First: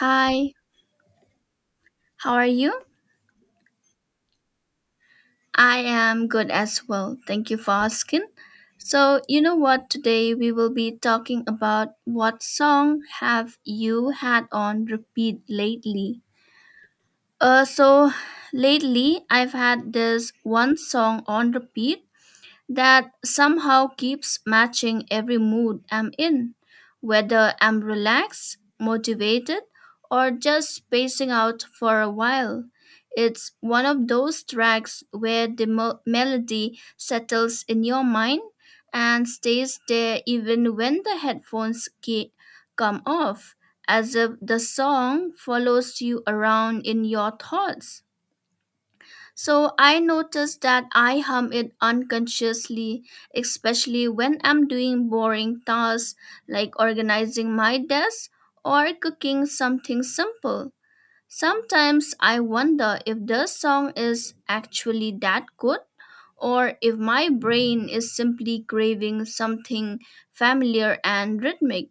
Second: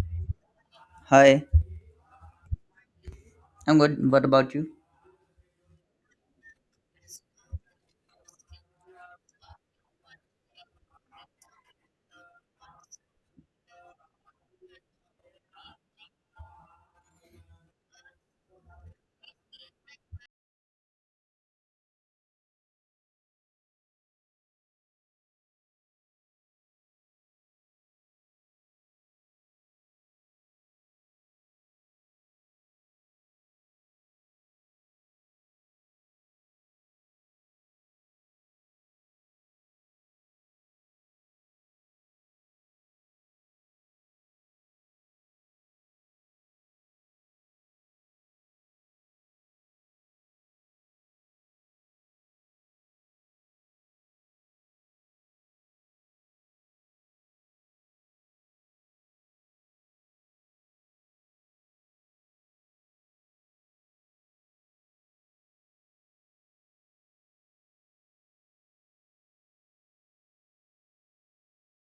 Hi, Hi, how are you? I'm good. What about you? I am good as well. Thank you for asking. So, you know what? Today we will be talking about what song have you had on repeat lately? So lately I've had this one song on repeat that somehow keeps matching every mood I'm in, whether I'm relaxed, motivated, or just spacing out for a while. It's one of those tracks where the melody settles in your mind and stays there even when the headphones come off, as if the song follows you around in your thoughts. So I notice that I hum it unconsciously, especially when I'm doing boring tasks like organizing my desk or cooking something simple. Sometimes I wonder if the song is actually that good or if my brain is simply craving something familiar and rhythmic.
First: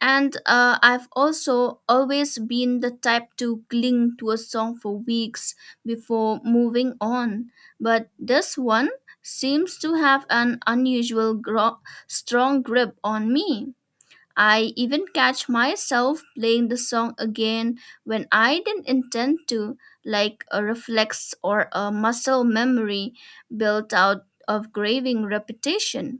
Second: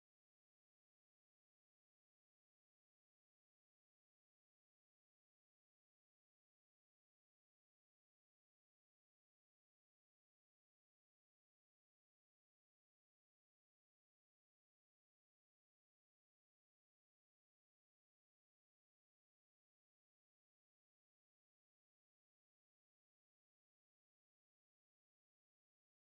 And I've also always been the type to cling to a song for weeks before moving on. But this one seems to have an unusual strong grip on me. I even catch myself playing the song again when I didn't intend to, like a reflex or a muscle memory built out of graving repetition.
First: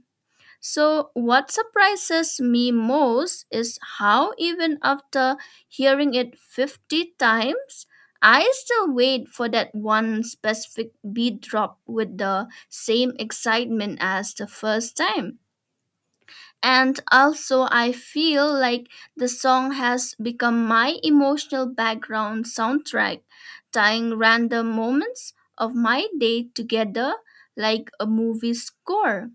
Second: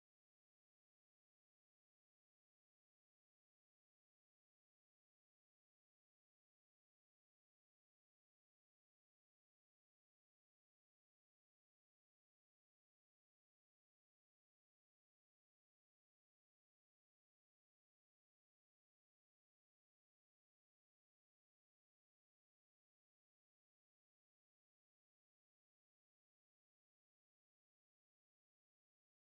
So, what surprises me most is how, even after hearing it 50 times, I still wait for that one specific beat drop with the same excitement as the first time. And also, I feel like the song has become my emotional background soundtrack, tying random moments of my day together like a movie score.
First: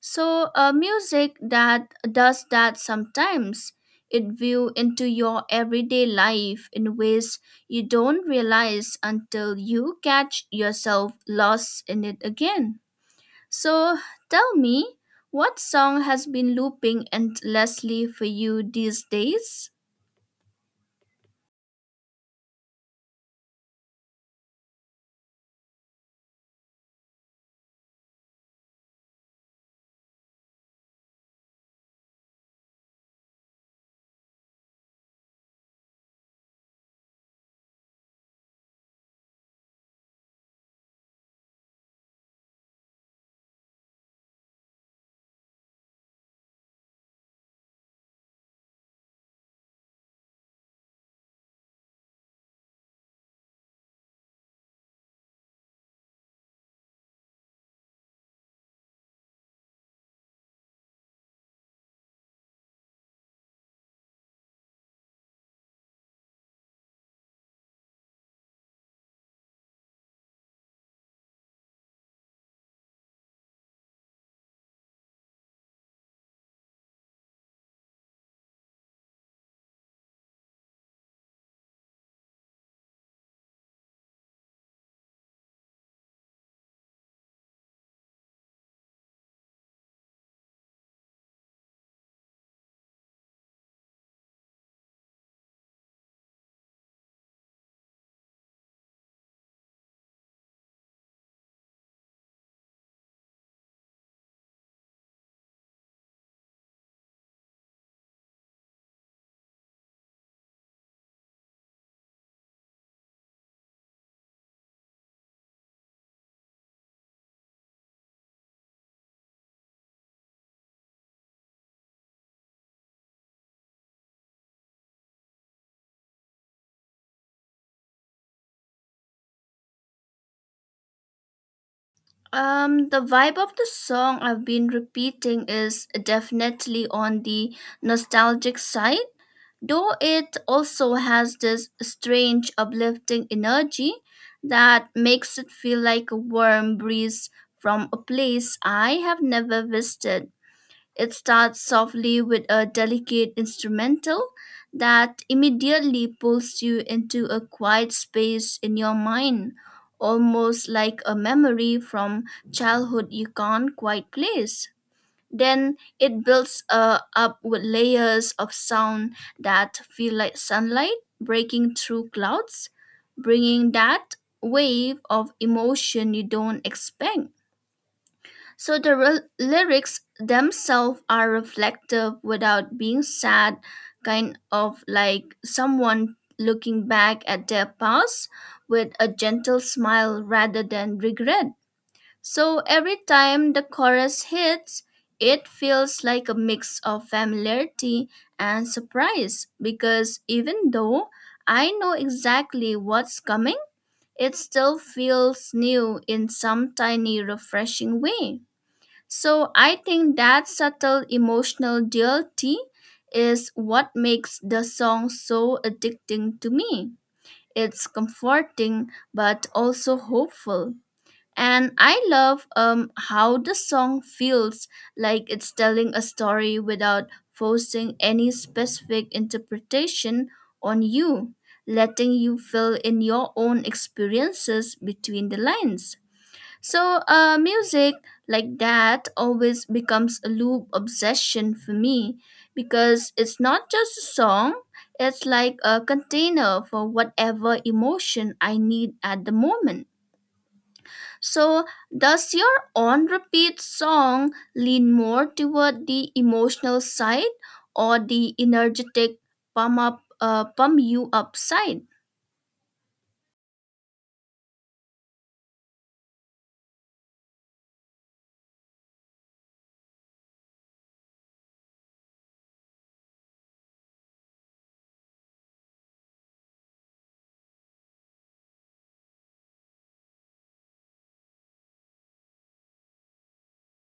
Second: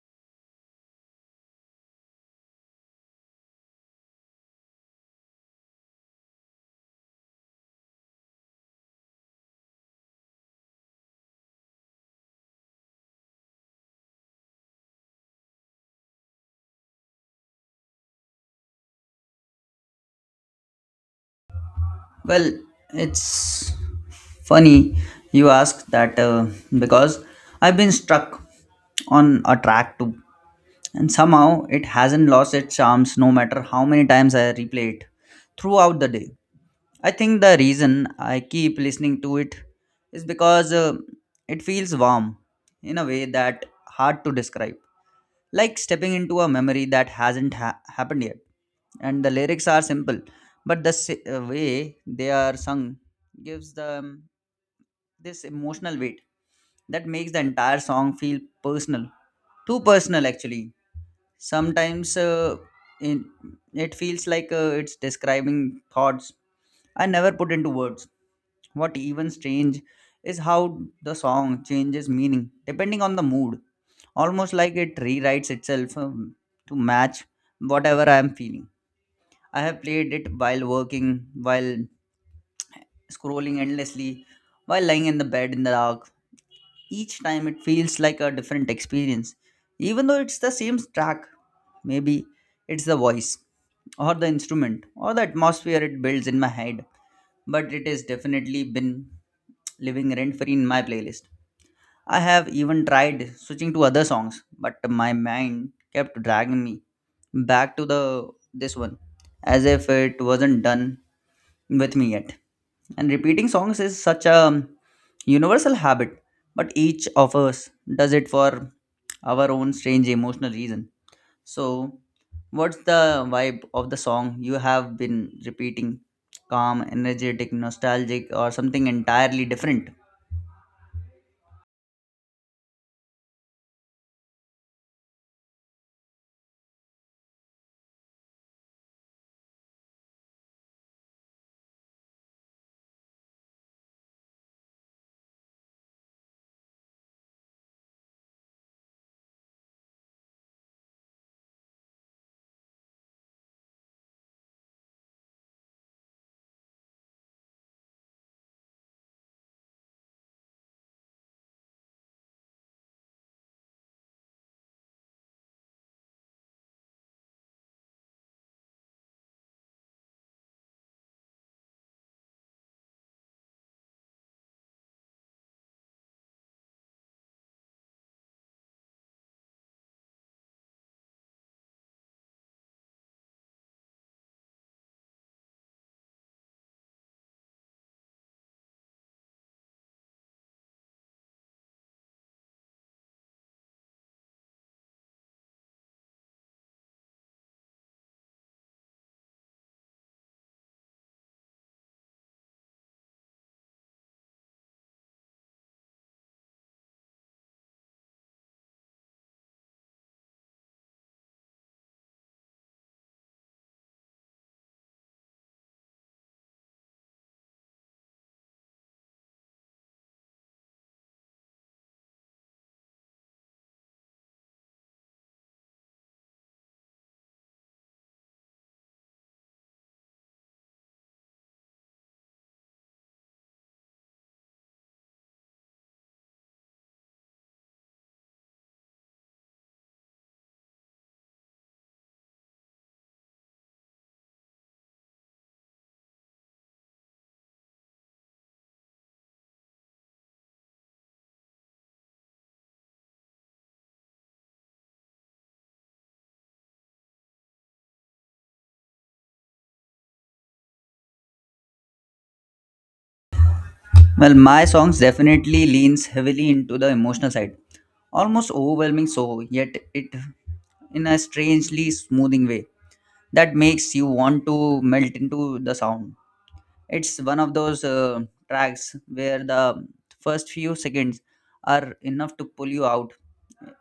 So, music that does that sometimes. It view into your everyday life in ways you don't realize until you catch yourself lost in it again. So tell me, what song has been looping endlessly for you these days? Well, it's funny you ask that because I've been stuck on a track too, and somehow it hasn't lost its charms no matter how many times I replay it throughout the day. I think the reason I keep listening to it is because it feels warm in a way that hard to describe. Like stepping into a memory that hasn't happened yet. And the lyrics are simple, but the way they are sung gives them this emotional weight that makes the entire song feel personal. Too personal, actually. Sometimes in, it feels like it's describing thoughts I never put into words. What even strange is how the song changes meaning depending on the mood, almost like it rewrites itself to match whatever I am feeling. I have played it while working, while scrolling endlessly, while lying in the bed in the dark. Each time it feels like a different experience, even though it's the same track. Maybe it's the voice, or the instrument, or the atmosphere it builds in my head, but it has definitely been living rent free in my playlist. I have even tried switching to other songs, but my mind kept dragging me back to the this one as if it wasn't done with me yet. And repeating songs is such a universal habit, but each of us does it for our own strange emotional reason. So, what's the vibe of the song you have been repeating? Calm, energetic, nostalgic, or something entirely different? The vibe of the song I've been repeating is definitely on the nostalgic side, though it also has this strange uplifting energy that makes it feel like a warm breeze from a place I have never visited. It starts softly with a delicate instrumental that immediately pulls you into a quiet space in your mind, almost like a memory from childhood you can't quite place. Then it builds up with layers of sound that feel like sunlight breaking through clouds, bringing that wave of emotion you don't expect. So the lyrics themselves are reflective without being sad, kind of like someone looking back at their past with a gentle smile rather than regret. So every time the chorus hits, it feels like a mix of familiarity and surprise because even though I know exactly what's coming, it still feels new in some tiny, refreshing way. So I think that subtle emotional duality is what makes the song so addicting to me. It's comforting but also hopeful. And I love how the song feels like it's telling a story without forcing any specific interpretation on you, letting you fill in your own experiences between the lines. So, music like that always becomes a loop obsession for me because it's not just a song, it's like a container for whatever emotion I need at the moment. So, does your on repeat song lean more toward the emotional side or the energetic pump you up side? Well, my songs definitely leans heavily into the emotional side, almost overwhelming so, yet it in a strangely smoothing way that makes you want to melt into the sound. It's one of those tracks where the first few seconds are enough to pull you out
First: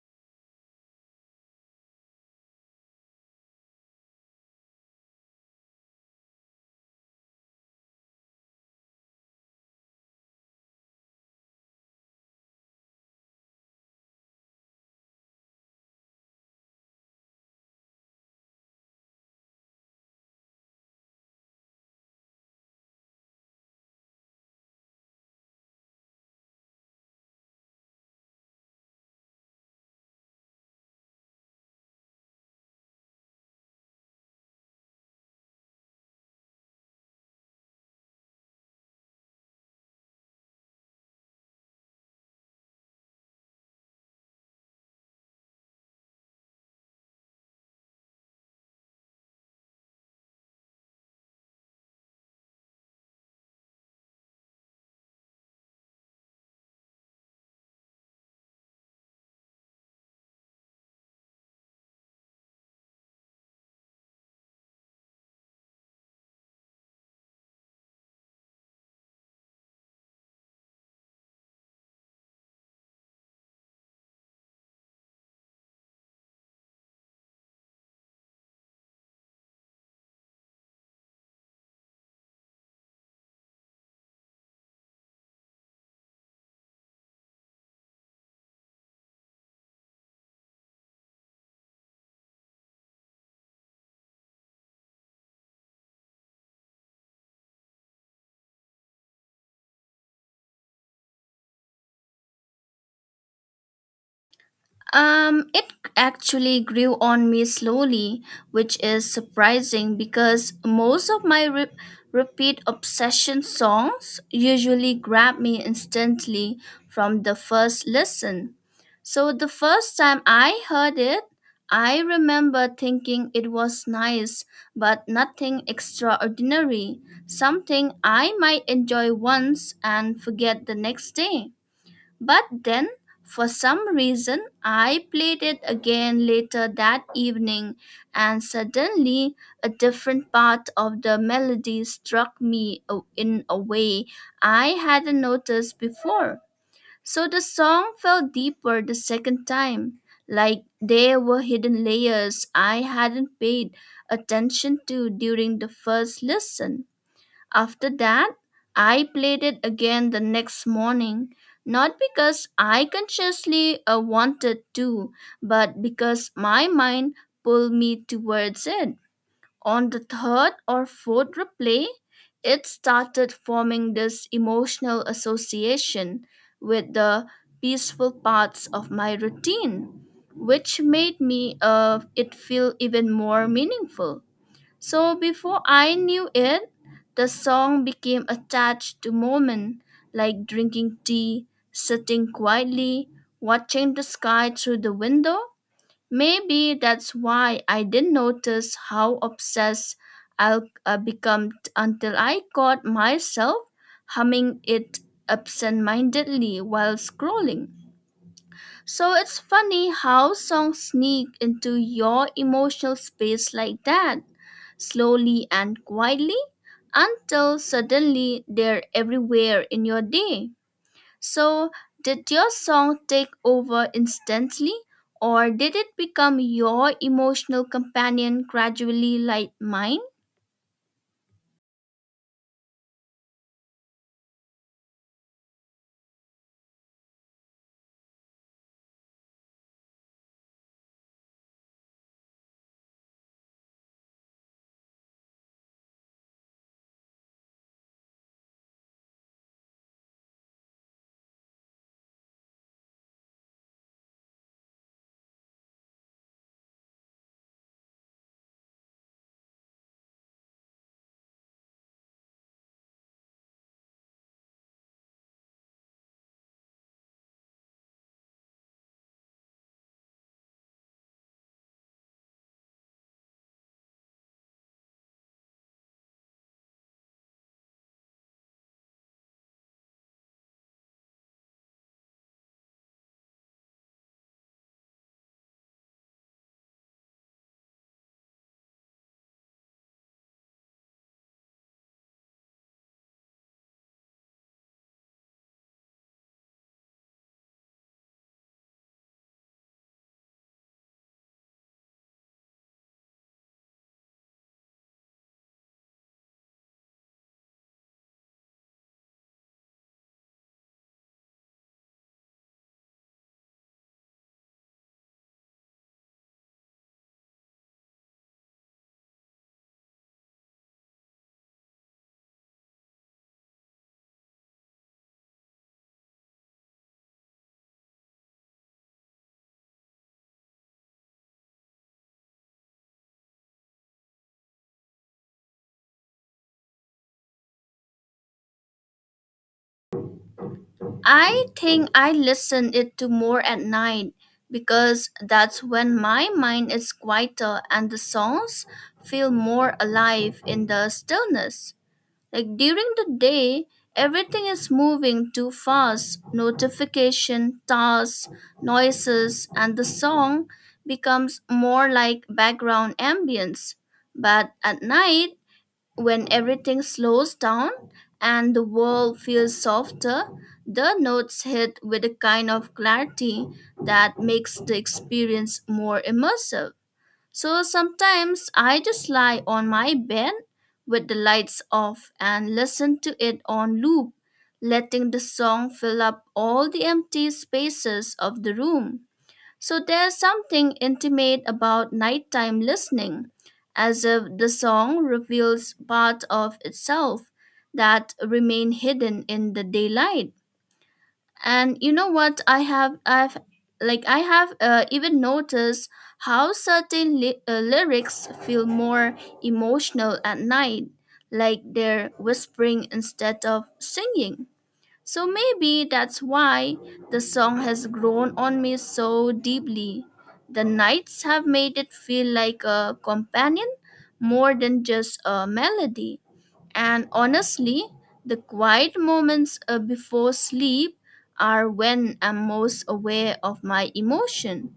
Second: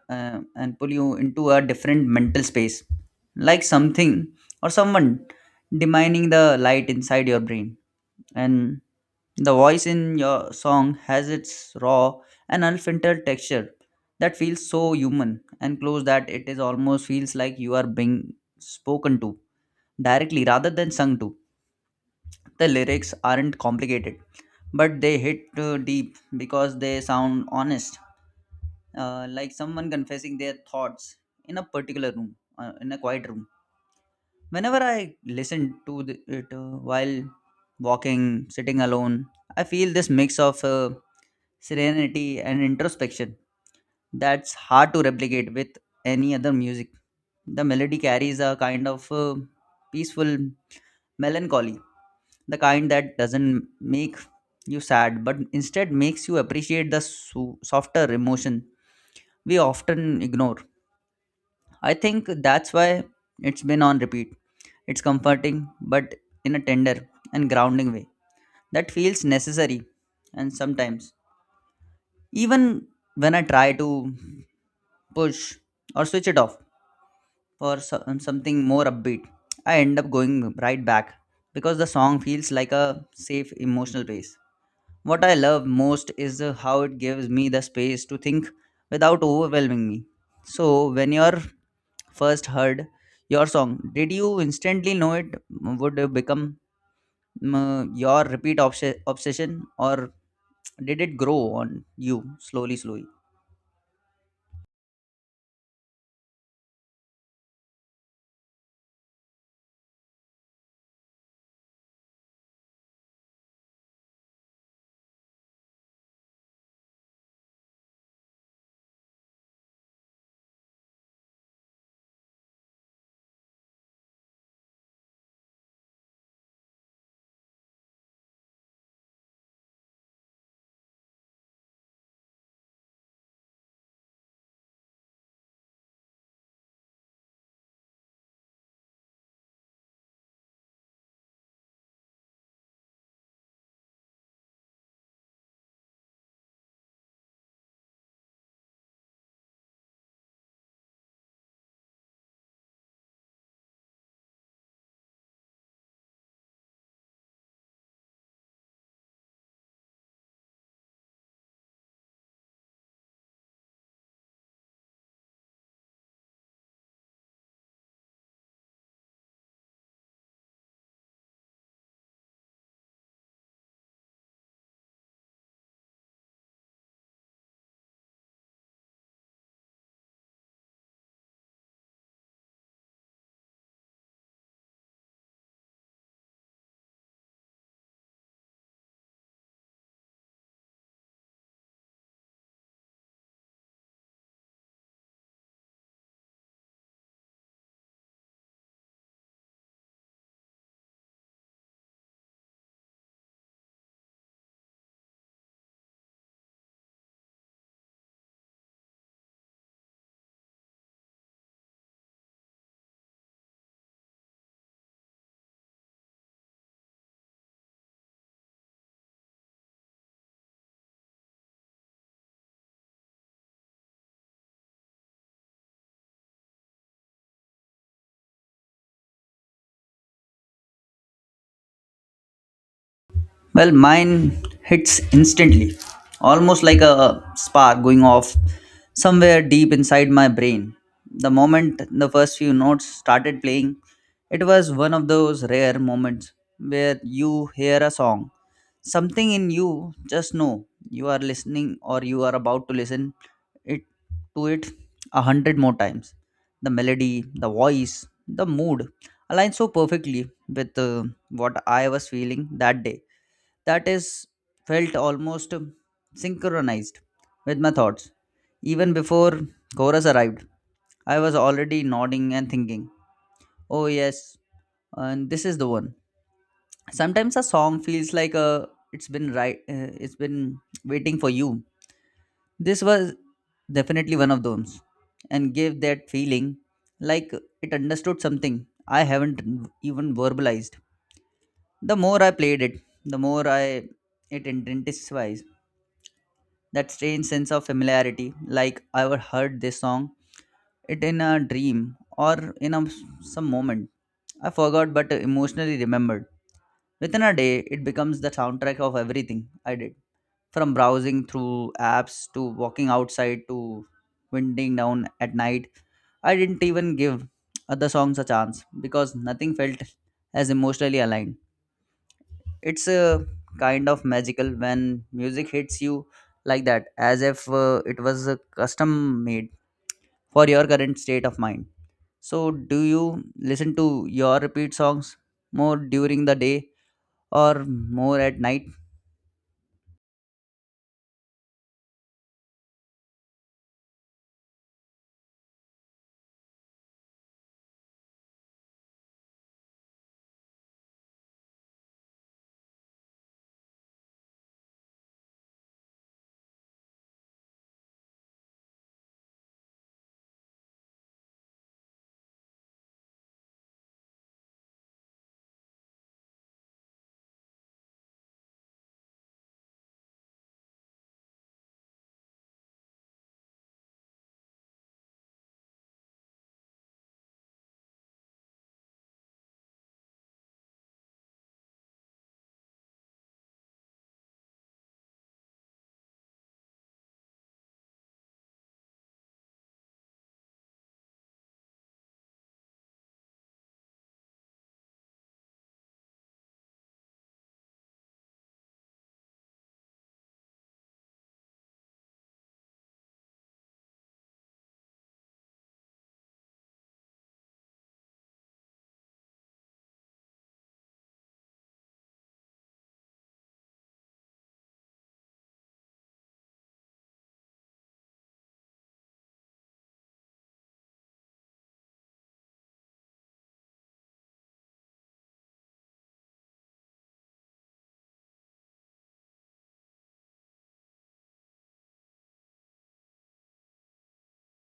uh, and pull you into a different mental space, like something or someone dimming the light inside your brain, and the voice in your song has its raw and unfiltered texture that feels so human and close that it is almost feels like you are being spoken to directly rather than sung to. The lyrics aren't complicated, but they hit deep because they sound honest, like someone confessing their thoughts in a particular room, in a quiet room. Whenever I listen to it while walking, sitting alone, I feel this mix of serenity and introspection that's hard to replicate with any other music. The melody carries a kind of peaceful melancholy, the kind that doesn't make you sad but instead makes you appreciate the softer emotion we often ignore. I think that's why it's been on repeat. It's comforting, but in a tender and grounding way that feels necessary. And sometimes, even when I try to push or switch it off for something more upbeat, I end up going right back because the song feels like a safe emotional base. What I love most is how it gives me the space to think without overwhelming me. So, when you're first heard your song, did you instantly know it would become your repeat obsession, or did it grow on you slowly slowly? It actually grew on me slowly, which is surprising because most of my repeat obsession songs usually grab me instantly from the first listen. So the first time I heard it, I remember thinking it was nice, but nothing extraordinary, something I might enjoy once and forget the next day. But then, for some reason, I played it again later that evening, and suddenly a different part of the melody struck me in a way I hadn't noticed before. So the song felt deeper the second time, like there were hidden layers I hadn't paid attention to during the first listen. After that, I played it again the next morning, not because I consciously wanted to, but because my mind pulled me towards it. On the third or fourth replay, it started forming this emotional association with the peaceful parts of my routine, which made me it feel even more meaningful. So before I knew it, the song became attached to moments like drinking tea, sitting quietly, watching the sky through the window. Maybe that's why I didn't notice how obsessed I'll become until I caught myself humming it absent-mindedly while scrolling. So it's funny how songs sneak into your emotional space like that slowly and quietly until suddenly they're everywhere in your day. So, did your song take over instantly, or did it become your emotional companion gradually like mine? Well, mine hits instantly, almost like a spark going off somewhere deep inside my brain. The moment the first few notes started playing, it was one of those rare moments where you hear a song. Something in you just know you are listening, or you are about to listen it to it a hundred more times. The melody, the voice, the mood align so perfectly with what I was feeling that day that is felt almost synchronized with my thoughts. Even before chorus arrived, I was already nodding and thinking, oh yes, and this is the one. Sometimes a song feels like a it's been waiting for you. This was definitely one of those and gave that feeling like it understood something I haven't even verbalized. The more I played it, the more I it intensifies that strange sense of familiarity, like I ever heard this song it in a dream or in some moment I forgot but emotionally remembered. Within a day it becomes the soundtrack of everything I did, from browsing through apps to walking outside to winding down at night. I didn't even give other songs a chance because nothing felt as emotionally aligned. It's a kind of magical when music hits you like that, as if it was custom made for your current state of mind. So, do you listen to your repeat songs more during the day or more at night? I think I listen it to more at night because that's when my mind is quieter and the songs feel more alive in the stillness. Like during the day, everything is moving too fast. Notification, tasks, noises, and the song becomes more like background ambience. But at night, when everything slows down and the world feels softer, the notes hit with a kind of clarity that makes the experience more immersive. So sometimes I just lie on my bed with the lights off and listen to it on loop, letting the song fill up all the empty spaces of the room. So there's something intimate about nighttime listening, as if the song reveals part of itself that remain hidden in the daylight. And you know what I have I've like I have even noticed how certain lyrics feel more emotional at night, like they're whispering instead of singing. So maybe that's why the song has grown on me so deeply. The nights have made it feel like a companion more than just a melody. And honestly, the quiet moments before sleep are when I'm most aware of my emotion.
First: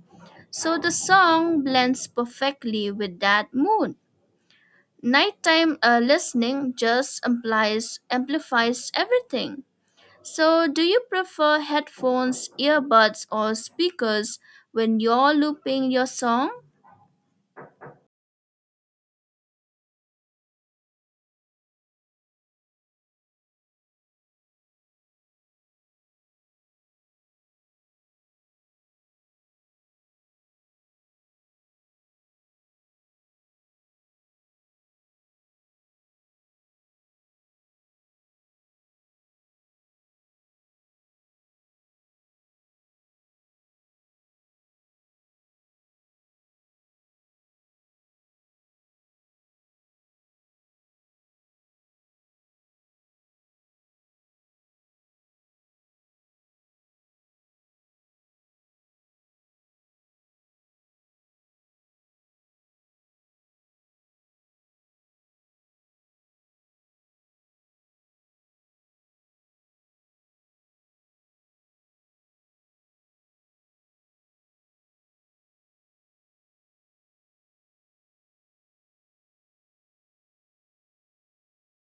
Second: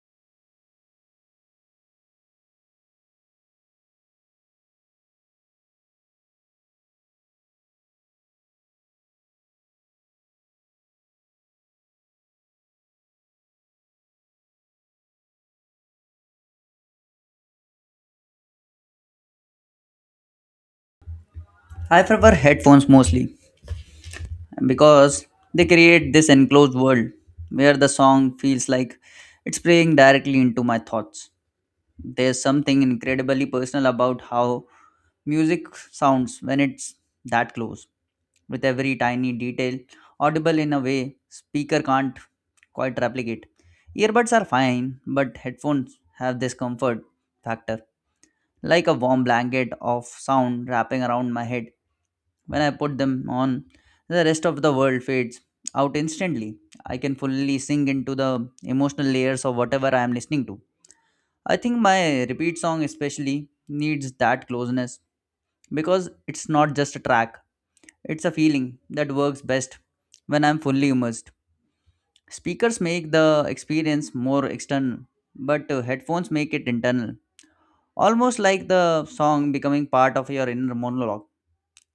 So the song blends perfectly with that mood. Nighttime listening just amplifies everything. So, do you prefer headphones, earbuds, or speakers when you're looping your song? I prefer headphones mostly because they create this enclosed world where the song feels like it's playing directly into my thoughts. There's something incredibly personal about how music sounds when it's that close, with every tiny detail audible in a way speaker can't quite replicate. Earbuds are fine, but headphones have this comfort factor, like a warm blanket of sound wrapping around my head. When I put them on, the rest of the world fades out instantly. I can fully sink into the emotional layers of whatever I am listening to. I think my repeat song, especially, needs that closeness because it's not just a track, it's a feeling that works best when I'm fully immersed. Speakers make the experience more external, but headphones make it internal, almost like the song becoming part of your inner monologue.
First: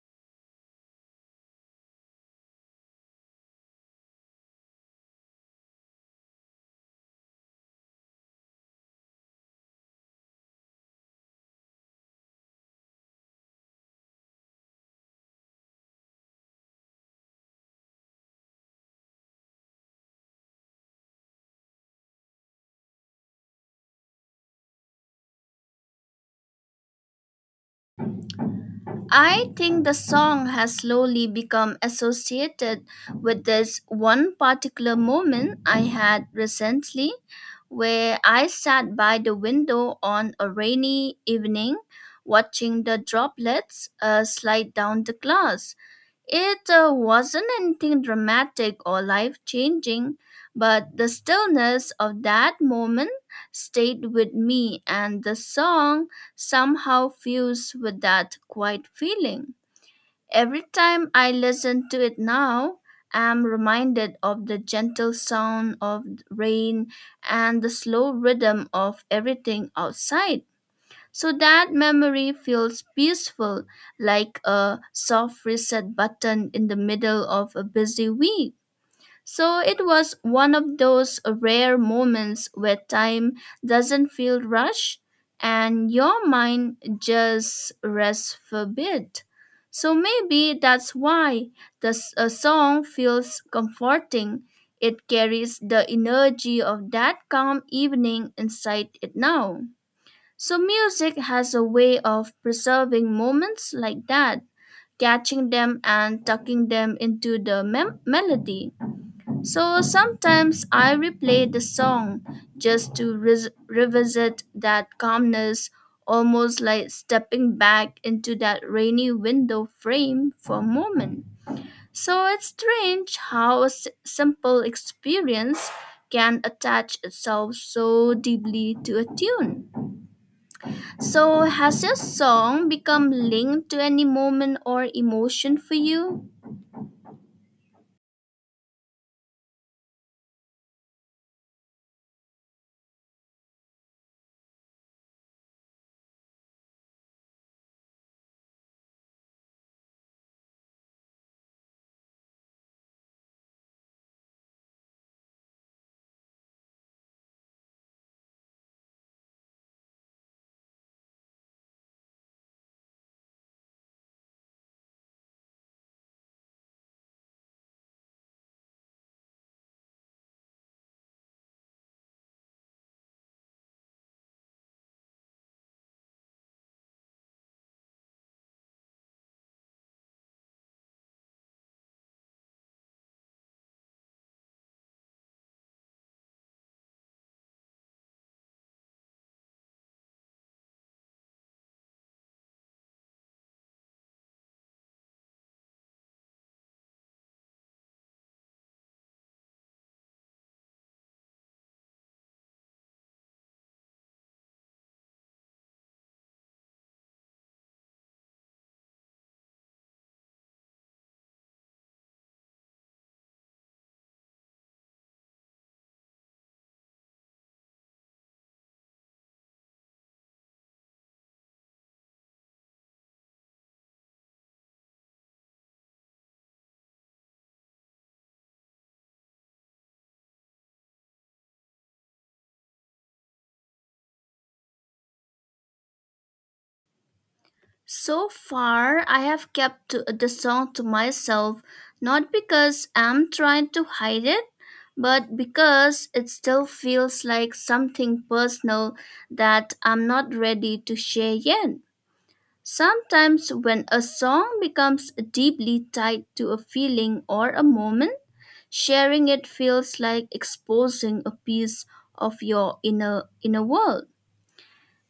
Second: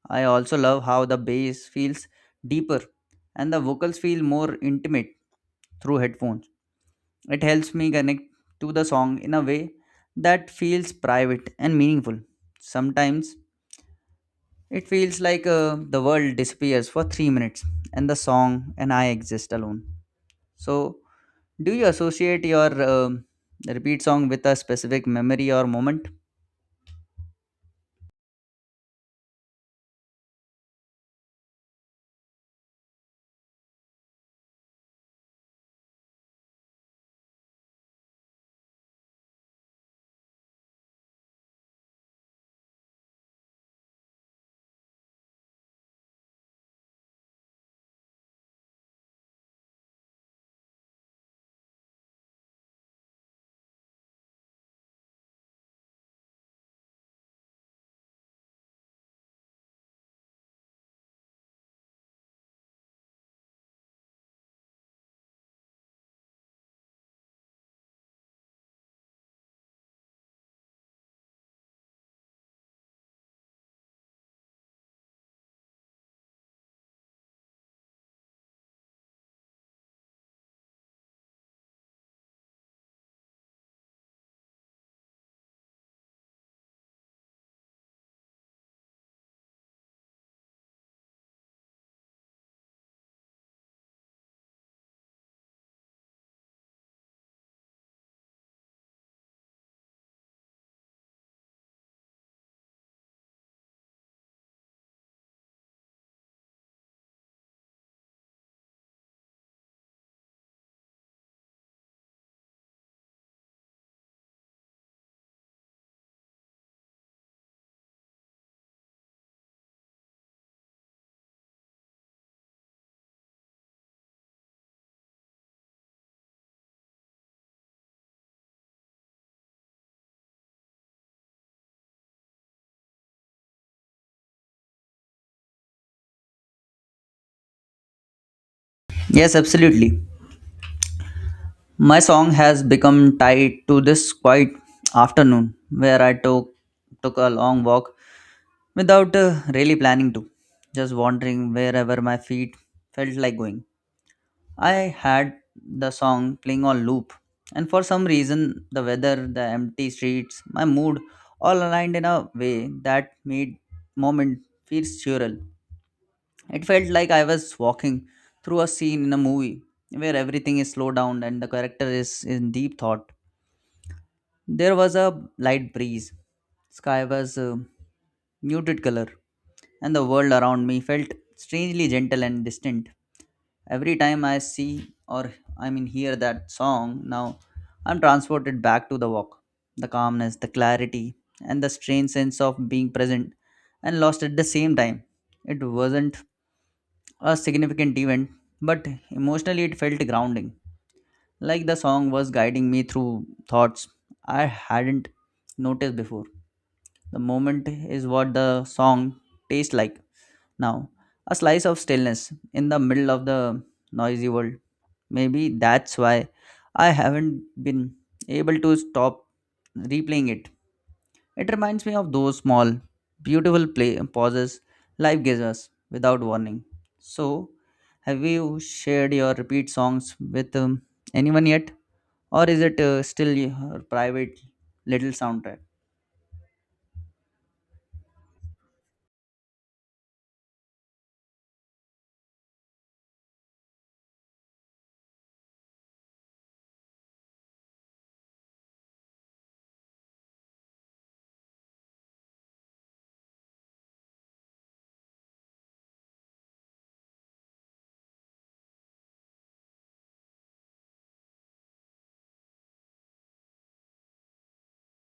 I also love how the bass feels deeper and the vocals feel more intimate through headphones. It helps me connect to the song in a way that feels private and meaningful. Sometimes it feels like the world disappears for 3 minutes and the song and I exist alone. So, do you associate your repeat song with a specific memory or moment? I think the song has slowly become associated with this one particular moment I had recently where I sat by the window on a rainy evening watching the droplets slide down the glass. It wasn't anything dramatic or life changing, but the stillness of that moment stayed with me, and the song somehow fused with that quiet feeling. Every time I listen to it now, I'm reminded of the gentle sound of rain and the slow rhythm of everything outside. So that memory feels peaceful, like a soft reset button in the middle of a busy week. So it was one of those rare moments where time doesn't feel rushed and your mind just rests for a bit. So maybe that's why the s- a song feels comforting. It carries the energy of that calm evening inside it now. So music has a way of preserving moments like that, catching them and tucking them into the melody. So sometimes I replay the song just to revisit that calmness, almost like stepping back into that rainy window frame for a moment. So it's strange how a simple experience can attach itself so deeply to a tune. So, has your song become linked to any moment or emotion for you? Yes, absolutely. My song has become tied to this quiet afternoon where I took a long walk without really planning to, just wandering wherever my feet felt like going. I had the song playing on loop, and for some reason, the weather, the empty streets, my mood all aligned in a way that made moment feel surreal. It felt like I was walking through a scene in a movie where everything is slowed down and the character is in deep thought. There was a light breeze. Sky was a muted color, and the world around me felt strangely gentle and distant. Every time I see, or I mean hear that song now, I'm transported back to the walk. The calmness, the clarity, and the strange sense of being present and lost at the same time. It wasn't a significant event, but emotionally it felt grounding. Like the song was guiding me through thoughts I hadn't noticed before. The moment is what the song tastes like now. A slice of stillness in the middle of the noisy world. Maybe that's why I haven't been able to stop replaying it. It reminds me of those small, beautiful play pauses life gives us without warning. So, have you shared your repeat songs with anyone yet, or is it still your private little soundtrack? So far, I have kept the song to myself, not because I'm trying to hide it, but because it still feels like something personal that I'm not ready to share yet. Sometimes, when a song becomes deeply tied to a feeling or a moment, sharing it feels like exposing a piece of your inner world.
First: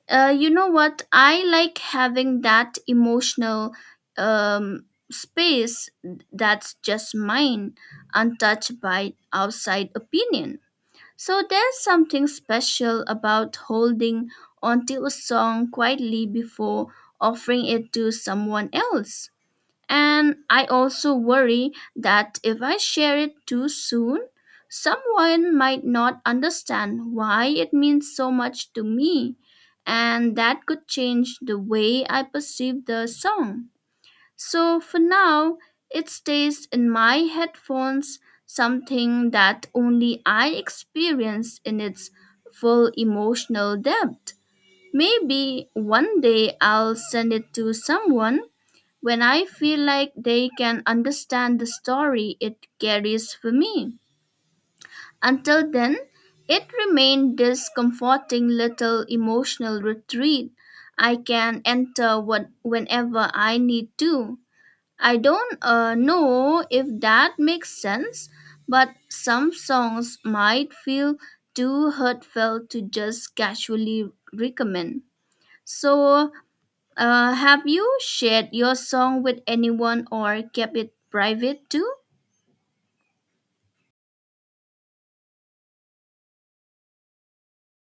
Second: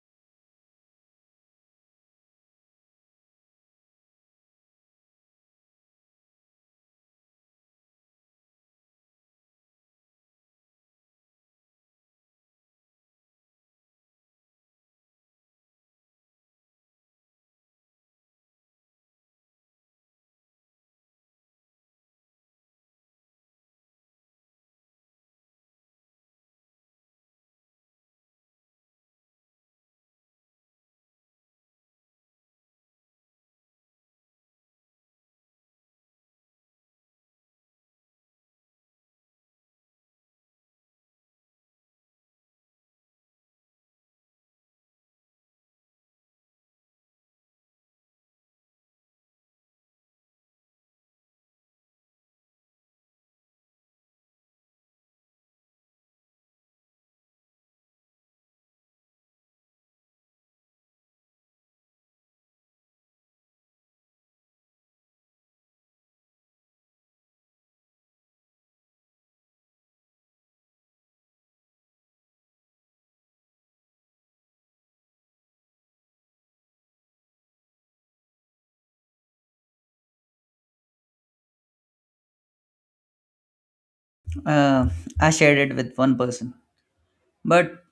You know what? I like having that emotional um, space that's just mine, untouched by outside opinion. So there's something special about holding onto a song quietly before offering it to someone else. And I also worry that if I share it too soon, someone might not understand why it means so much to me, and that could change the way I perceive the song. So for now, it stays in my headphones, something that only I experience in its full emotional depth. Maybe one day I'll send it to someone when I feel like they can understand the story it carries for me. Until then, it remained this comforting little emotional retreat I can enter whenever I need to. I don't know if that makes sense, but some songs might feel too heartfelt to just casually recommend. So, have you shared your song with anyone or kept it private too? Uh, I shared it with one person, but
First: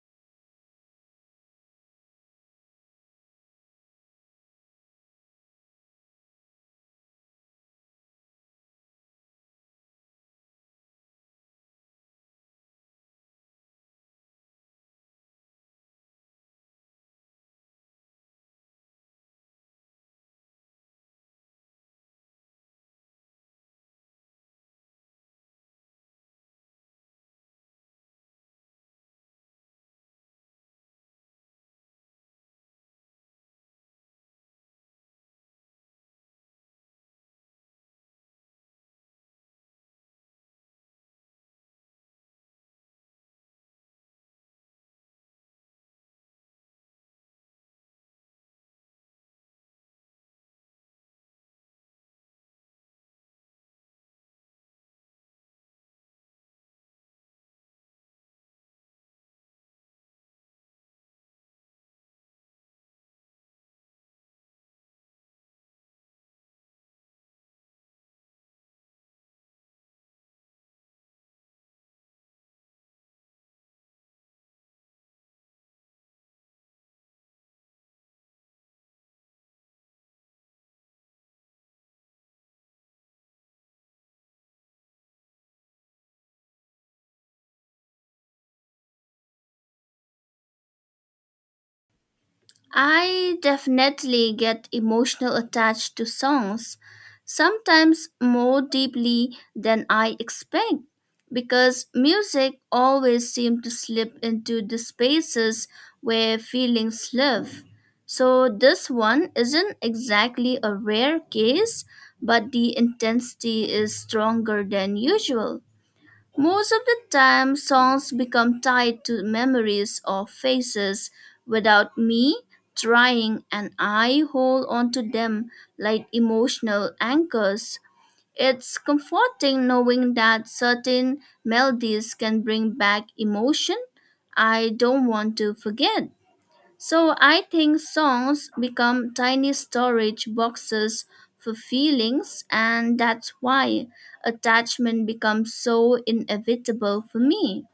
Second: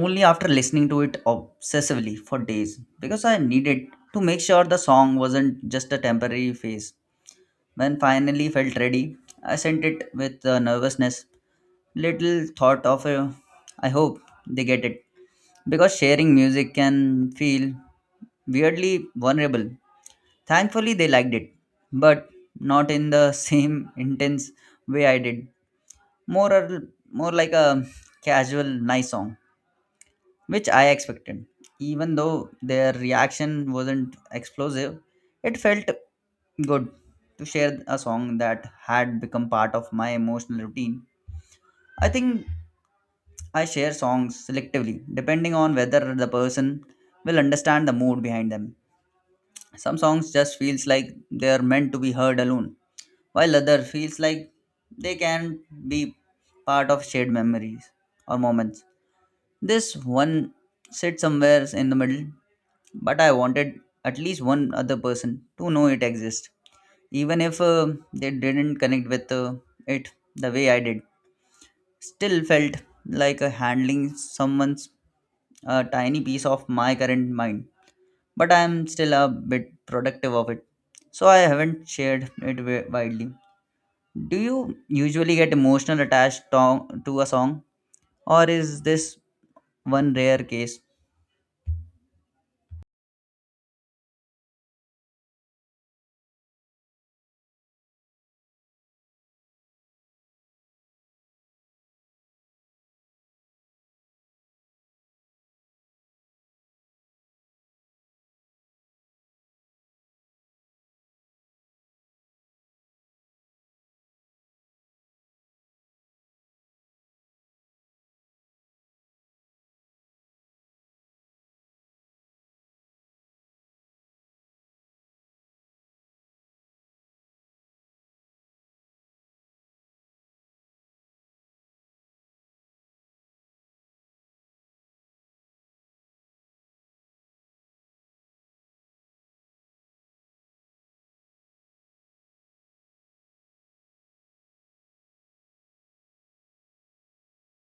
only after listening to it obsessively for days because I needed to make sure the song wasn't just a temporary phase. When finally felt ready, I sent it with nervousness, little thought of I hope they get it because sharing music can feel weirdly vulnerable. Thankfully, they liked it, but not in the same intense way I did. More like a casual nice song, which I expected. Even though their reaction wasn't explosive, it felt good to share a song that had become part of my emotional routine. I think I share songs selectively, depending on whether the person will understand the mood behind them. Some songs just feels like they are meant to be heard alone, while other feels like they can be part of shared memories or moments. This one sit somewhere in the middle, but I wanted at least one other person to know it exists, even if they didn't connect with it the way I did. Still felt like handling someone's a tiny piece of my current mind, but I am still a bit productive of it, so I haven't shared it widely. Do you usually get emotional attached to a song, or is this one rare case? I definitely get emotional attached to songs, sometimes more deeply than I expect, because music always seems to slip into the spaces where feelings live. So this one isn't exactly a rare case, but the intensity is stronger than usual. Most of the time, songs become tied to memories or faces without me trying, and I hold on to them like emotional anchors. It's comforting knowing that certain melodies can bring back emotion I don't want to forget. So I think songs become tiny storage boxes for feelings, and that's why attachment becomes so inevitable for me.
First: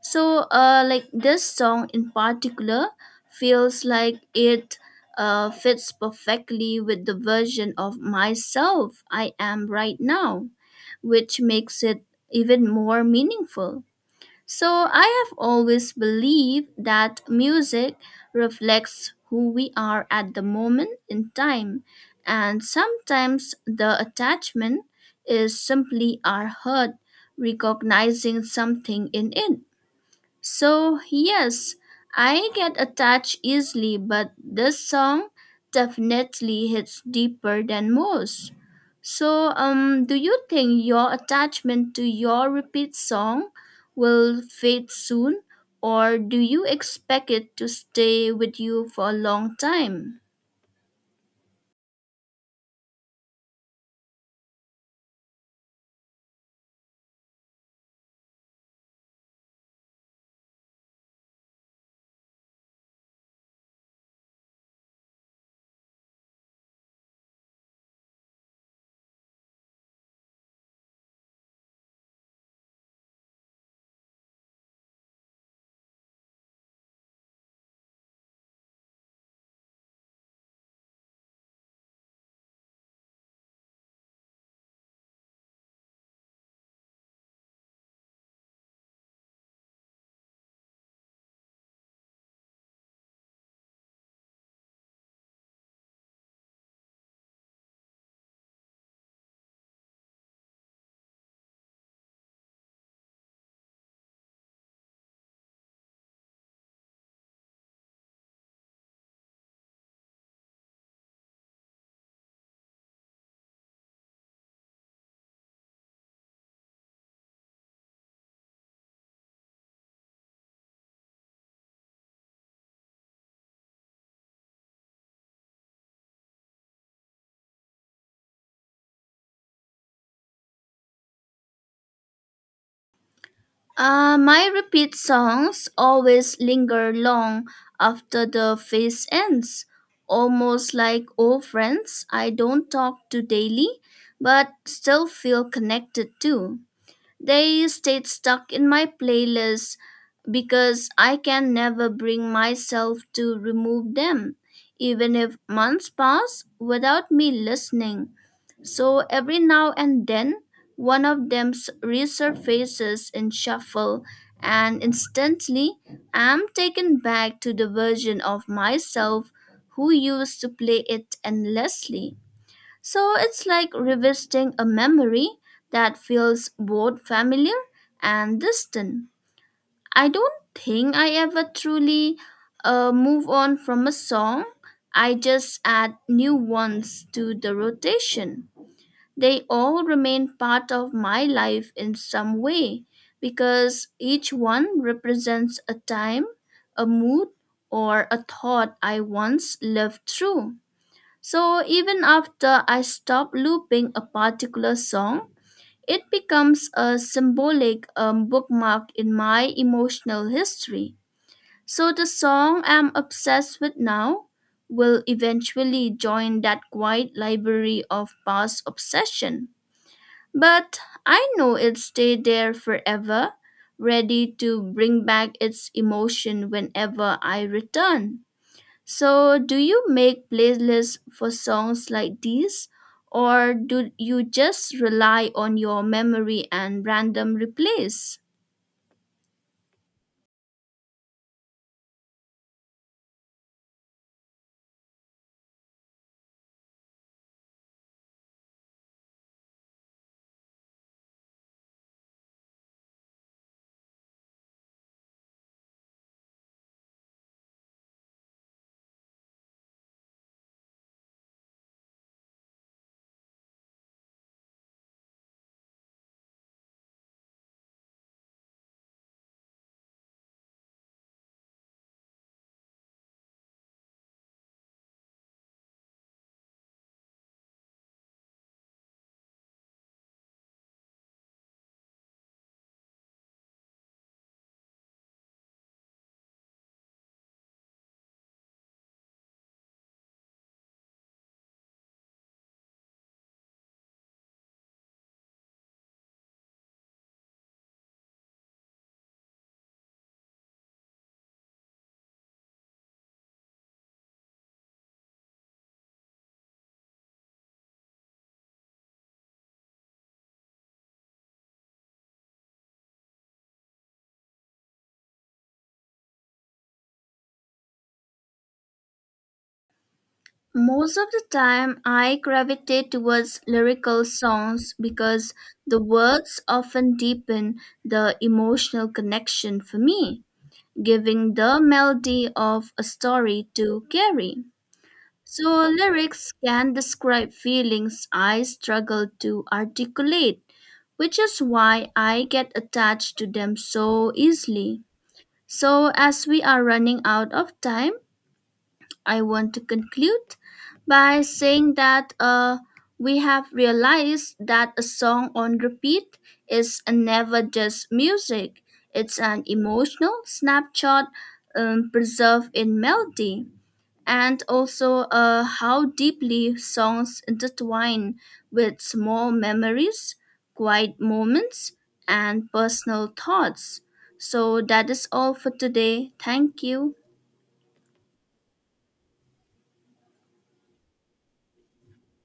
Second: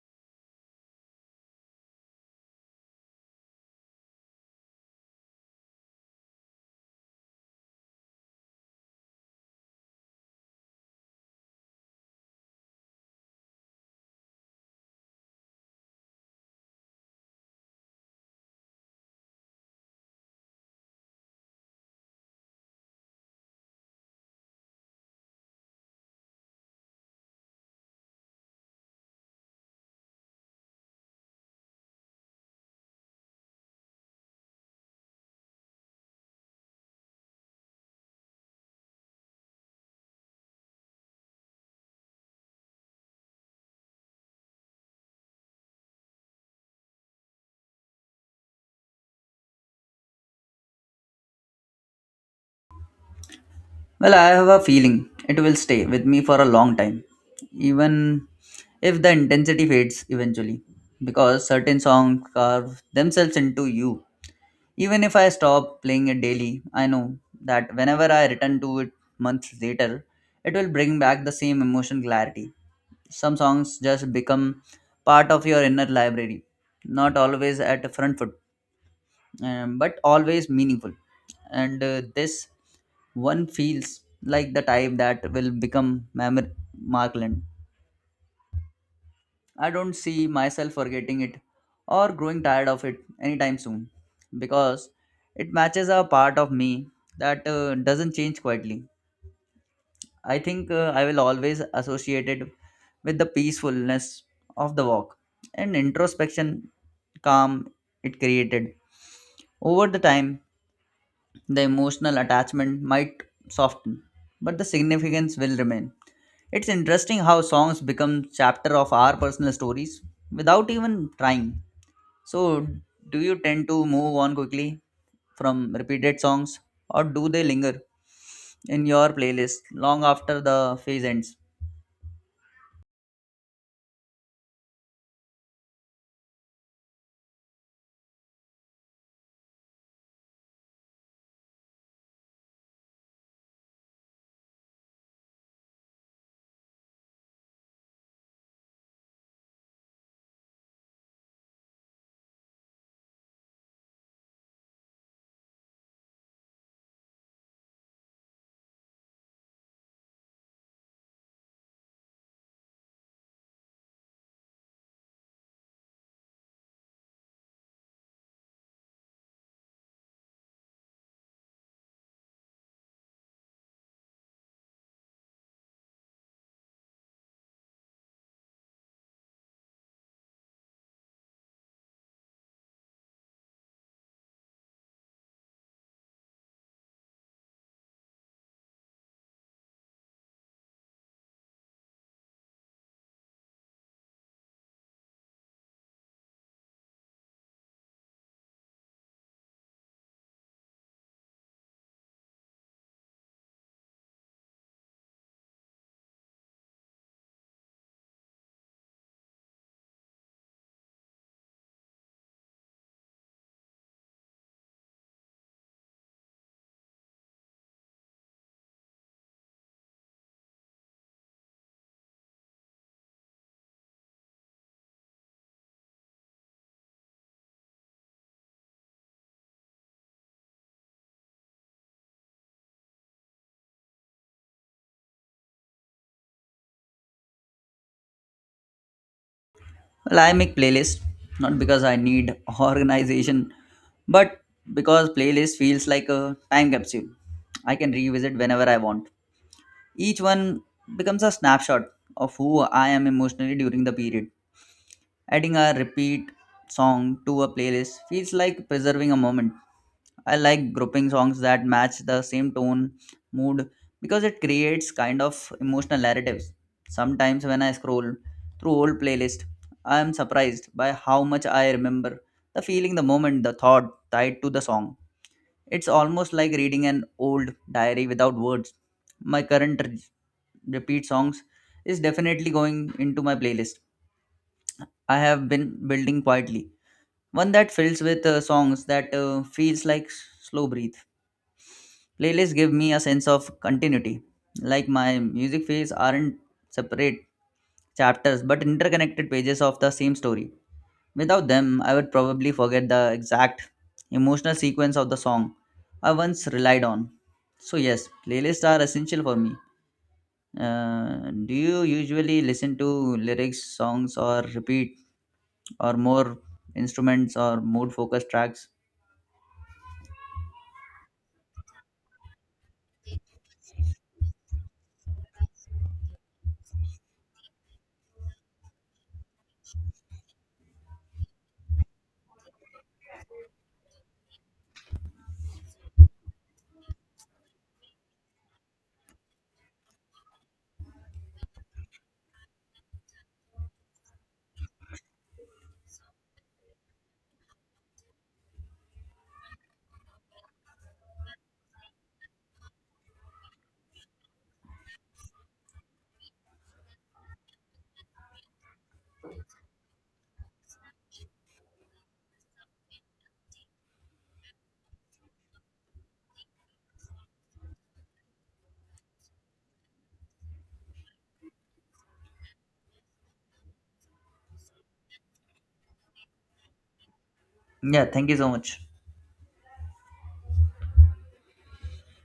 So, like this song in particular feels like it fits perfectly with the version of myself I am right now, which makes it even more meaningful. So I have always believed that music reflects who we are at the moment in time, and sometimes the attachment is simply our heart recognizing something in it. So, yes, I get attached easily, but this song definitely hits deeper than most. So, do you think your attachment to your repeat song will fade soon, or do you expect it to stay with you for a long time? Well, I have a feeling it will stay with me for a long time, even if the intensity fades eventually, because certain songs carve themselves into you. Even if I stop playing it daily, I know that whenever I return to it months later, it will bring back the same emotion clarity. Some songs just become part of your inner library, not always at a front foot, but always meaningful, and this one feels like the type that will become Mamre Markland. I don't see myself forgetting it or growing tired of it anytime soon because it matches a part of me that doesn't change quietly. I think I will always associate it with the peacefulness of the walk and introspection calm it created. Over the time, the emotional attachment might soften, but the significance will remain. It's interesting how songs become chapter of our personal stories without even trying. So, do you tend to move on quickly from repeated songs, or do they linger in your playlist long after the phase ends? My repeat songs always linger long after the phase ends, almost like old friends I don't talk to daily but still feel connected to. They stayed stuck in my playlist because I can never bring myself to remove them, even if months pass without me listening. So every now and then, one of them resurfaces in shuffle, and instantly I'm taken back to the version of myself who used to play it endlessly. So it's like revisiting a memory that feels both familiar and distant. I don't think I ever truly move on from a song. I just add new ones to the rotation. They all remain part of my life in some way because each one represents a time, a mood, or a thought I once lived through. So even after I stop looping a particular song, it becomes a symbolic bookmark in my emotional history. So the song I'm obsessed with now will eventually join that quiet library of past obsession. But I know it'll stay there forever, ready to bring back its emotion whenever I return. So, do you make playlists for songs like these, or do you just rely on your memory and random replays? Well, I make playlists not because I need organization, but because playlist feels like a time capsule. I can revisit whenever I want. Each one becomes a snapshot of who I am emotionally during the period. Adding a repeat song to a playlist feels like preserving a moment. I like grouping songs that match the same tone, mood, because it creates kind of emotional narratives. Sometimes when I scroll through old playlist, I am surprised by how much I remember the feeling, the moment, the thought tied to the song. It's almost like reading an old diary without words. My current repeat songs is definitely going into my playlist. I have been building quietly. One that fills with songs that feels like slow breathe. Playlists give me a sense of continuity. Like my music feeds aren't separate chapters but interconnected pages of the same story. Without them, I would probably forget the exact emotional sequence of the song I once relied on. So, yes, playlists are essential for me. Do you usually listen to lyrics, songs, or repeat, or more instruments or mood focused tracks? Most of the time, I gravitate towards lyrical songs because the words often deepen the emotional connection for me, giving the melody of a story to carry. So, lyrics can describe feelings I struggle to articulate, which is why I get attached to them so easily. So, as we are running out of time, I want to conclude by saying that we have realized that a song on repeat is never just music, it's an emotional snapshot preserved in melody, and also how deeply songs intertwine with small memories, quiet moments, and personal thoughts. So that is all for today. Thank you. Yeah, thank you so much.